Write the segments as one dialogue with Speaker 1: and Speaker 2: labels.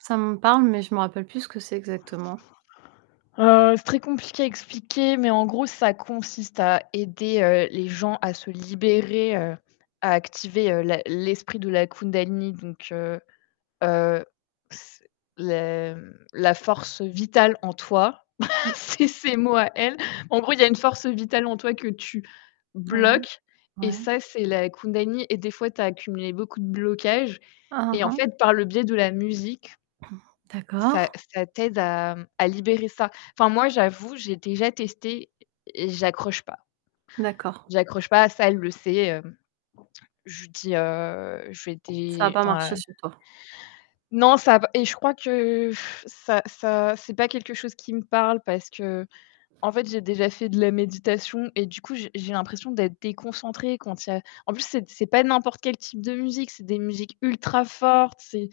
Speaker 1: Ça me parle, mais je me rappelle plus ce que c'est exactement.
Speaker 2: Heu, c'est très compliqué à expliquer, mais en gros, ça consiste à aider, heu, les gens à se libérer, heu, à activer, heu, la l'esprit de la kundalini, donc heu heu, c les m la force vitale en toi,
Speaker 1: Mmh mh.
Speaker 2: c'est ses mots à elle. En gros, il y a une force vitale en toi que tu
Speaker 1: Ouais,
Speaker 2: bloques et
Speaker 1: ouais.
Speaker 2: ça, c'est la kundalini. et des fois, tu as accumulé beaucoup de blocages
Speaker 1: Hein,
Speaker 2: et
Speaker 1: hein,
Speaker 2: en
Speaker 1: hein.
Speaker 2: fait, par le biais de la musique
Speaker 1: D'accord.
Speaker 2: ça ça t'aide à, mmh, à libérer ça, enfin, moi, j'avoue, j'ai déjà testé et et j'accroche pas.
Speaker 1: D'accord.
Speaker 2: J'accroche pas à ça, elle le sait, hem, je lui dis, heu, je fais
Speaker 1: Ça a
Speaker 2: des
Speaker 1: pas
Speaker 2: enfin
Speaker 1: marché sur toi.
Speaker 2: Non, ça v et je crois que ça ça c'est pas quelque chose qui me parle parce qu'en fait, j'ai déjà fait de la méditation et du coup, j'ai j'ai l'impression d'être déconcentrée quand il y a en plus, c'est c'est pas n'importe quel type de musique, c'est des musiques ultra fortes, c'est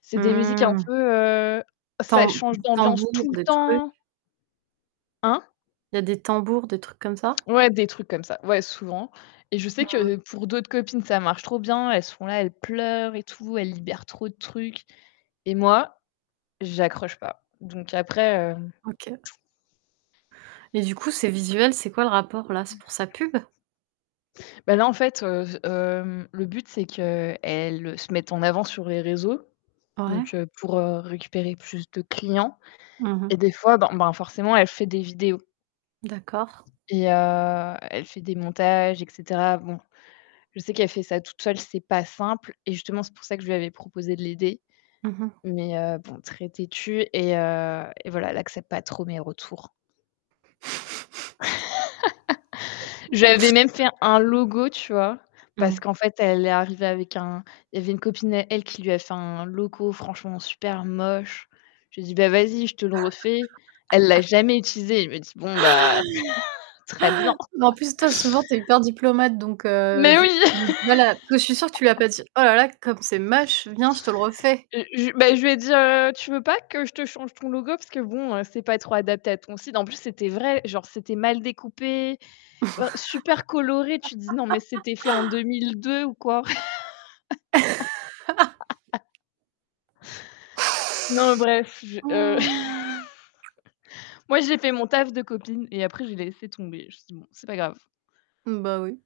Speaker 2: c'est
Speaker 1: Mmh
Speaker 2: des musiques un
Speaker 1: mh.
Speaker 2: peu, heu ça
Speaker 1: Tam
Speaker 2: change d'ambiance
Speaker 1: tambours,
Speaker 2: tout le
Speaker 1: des trucs?
Speaker 2: temps! Hein?
Speaker 1: Il y a des tambours, des trucs comme ça?
Speaker 2: Ouais, des trucs comme ça, ouais, souvent et je sais
Speaker 1: Mmh mh.
Speaker 2: que pour d'autres copines, ça marche trop bien, elles sont là, elles pleurent et tout, elles libèrent trop de trucs et moi, j'accroche pas donc après, heu
Speaker 1: OK et du coup ces visuels, c'est quoi le rapport là? C'est pour sa pub?
Speaker 2: Bah là en fait, heu, hem, le but, c'est qu'elles se mettent en avant sur les réseaux,
Speaker 1: Ouais.
Speaker 2: donc heu, pour, heu, récupérer plus de clients
Speaker 1: Mmh mh.
Speaker 2: et des fois, ben ben, forcément, elle fait des vidéos
Speaker 1: D'accord.
Speaker 2: et heu, elle fait des montages et cetera. Bon, je sais qu'elle fait ça toute seule, c'est pas simple et justement, c'est pour ça que je lui avais proposé de l'aider
Speaker 1: Mmh mh.
Speaker 2: mais heu, bon, très têtue et heu et voilà, elle accepte pas trop mes retours. J'avais même fait un logo, tu vois? Parce
Speaker 1: Mmh.
Speaker 2: qu'en fait, elle est arrivée avec un il y avait une copine à elle qui lui a fait un logo franchement super moche. J'ai dit: «Bah vas-y, je te le refais». Elle l'a jamais utilisé, elle me dit: «Bon, bah très bien!»
Speaker 1: Mais en plus, toi, souvent, tu es hyper diplomate donc heu,
Speaker 2: Mais
Speaker 1: je,
Speaker 2: oui!
Speaker 1: heu, voilà, parce que je suis sûre tu lui as pas dit: «Oh là là, comme c'est moche, viens, je te le refais».
Speaker 2: Heu, je bah je lui ai dit, heu: «Tu veux pas que je te change ton logo? Parce que bon, heu, c'est pas trop adapté à ton site». En plus, c'était vrai, genre c'était mal découpé, heu, super coloré, tu dis: «Non, mais c'était fait en 2002 ou quoi?» Non, bref, je, heu
Speaker 1: Mmh!
Speaker 2: moi, j'ai fait mon taf de copine et après, je l'ai laissée tomber, justement, c'est pas grave!
Speaker 1: Mmh, bah oui.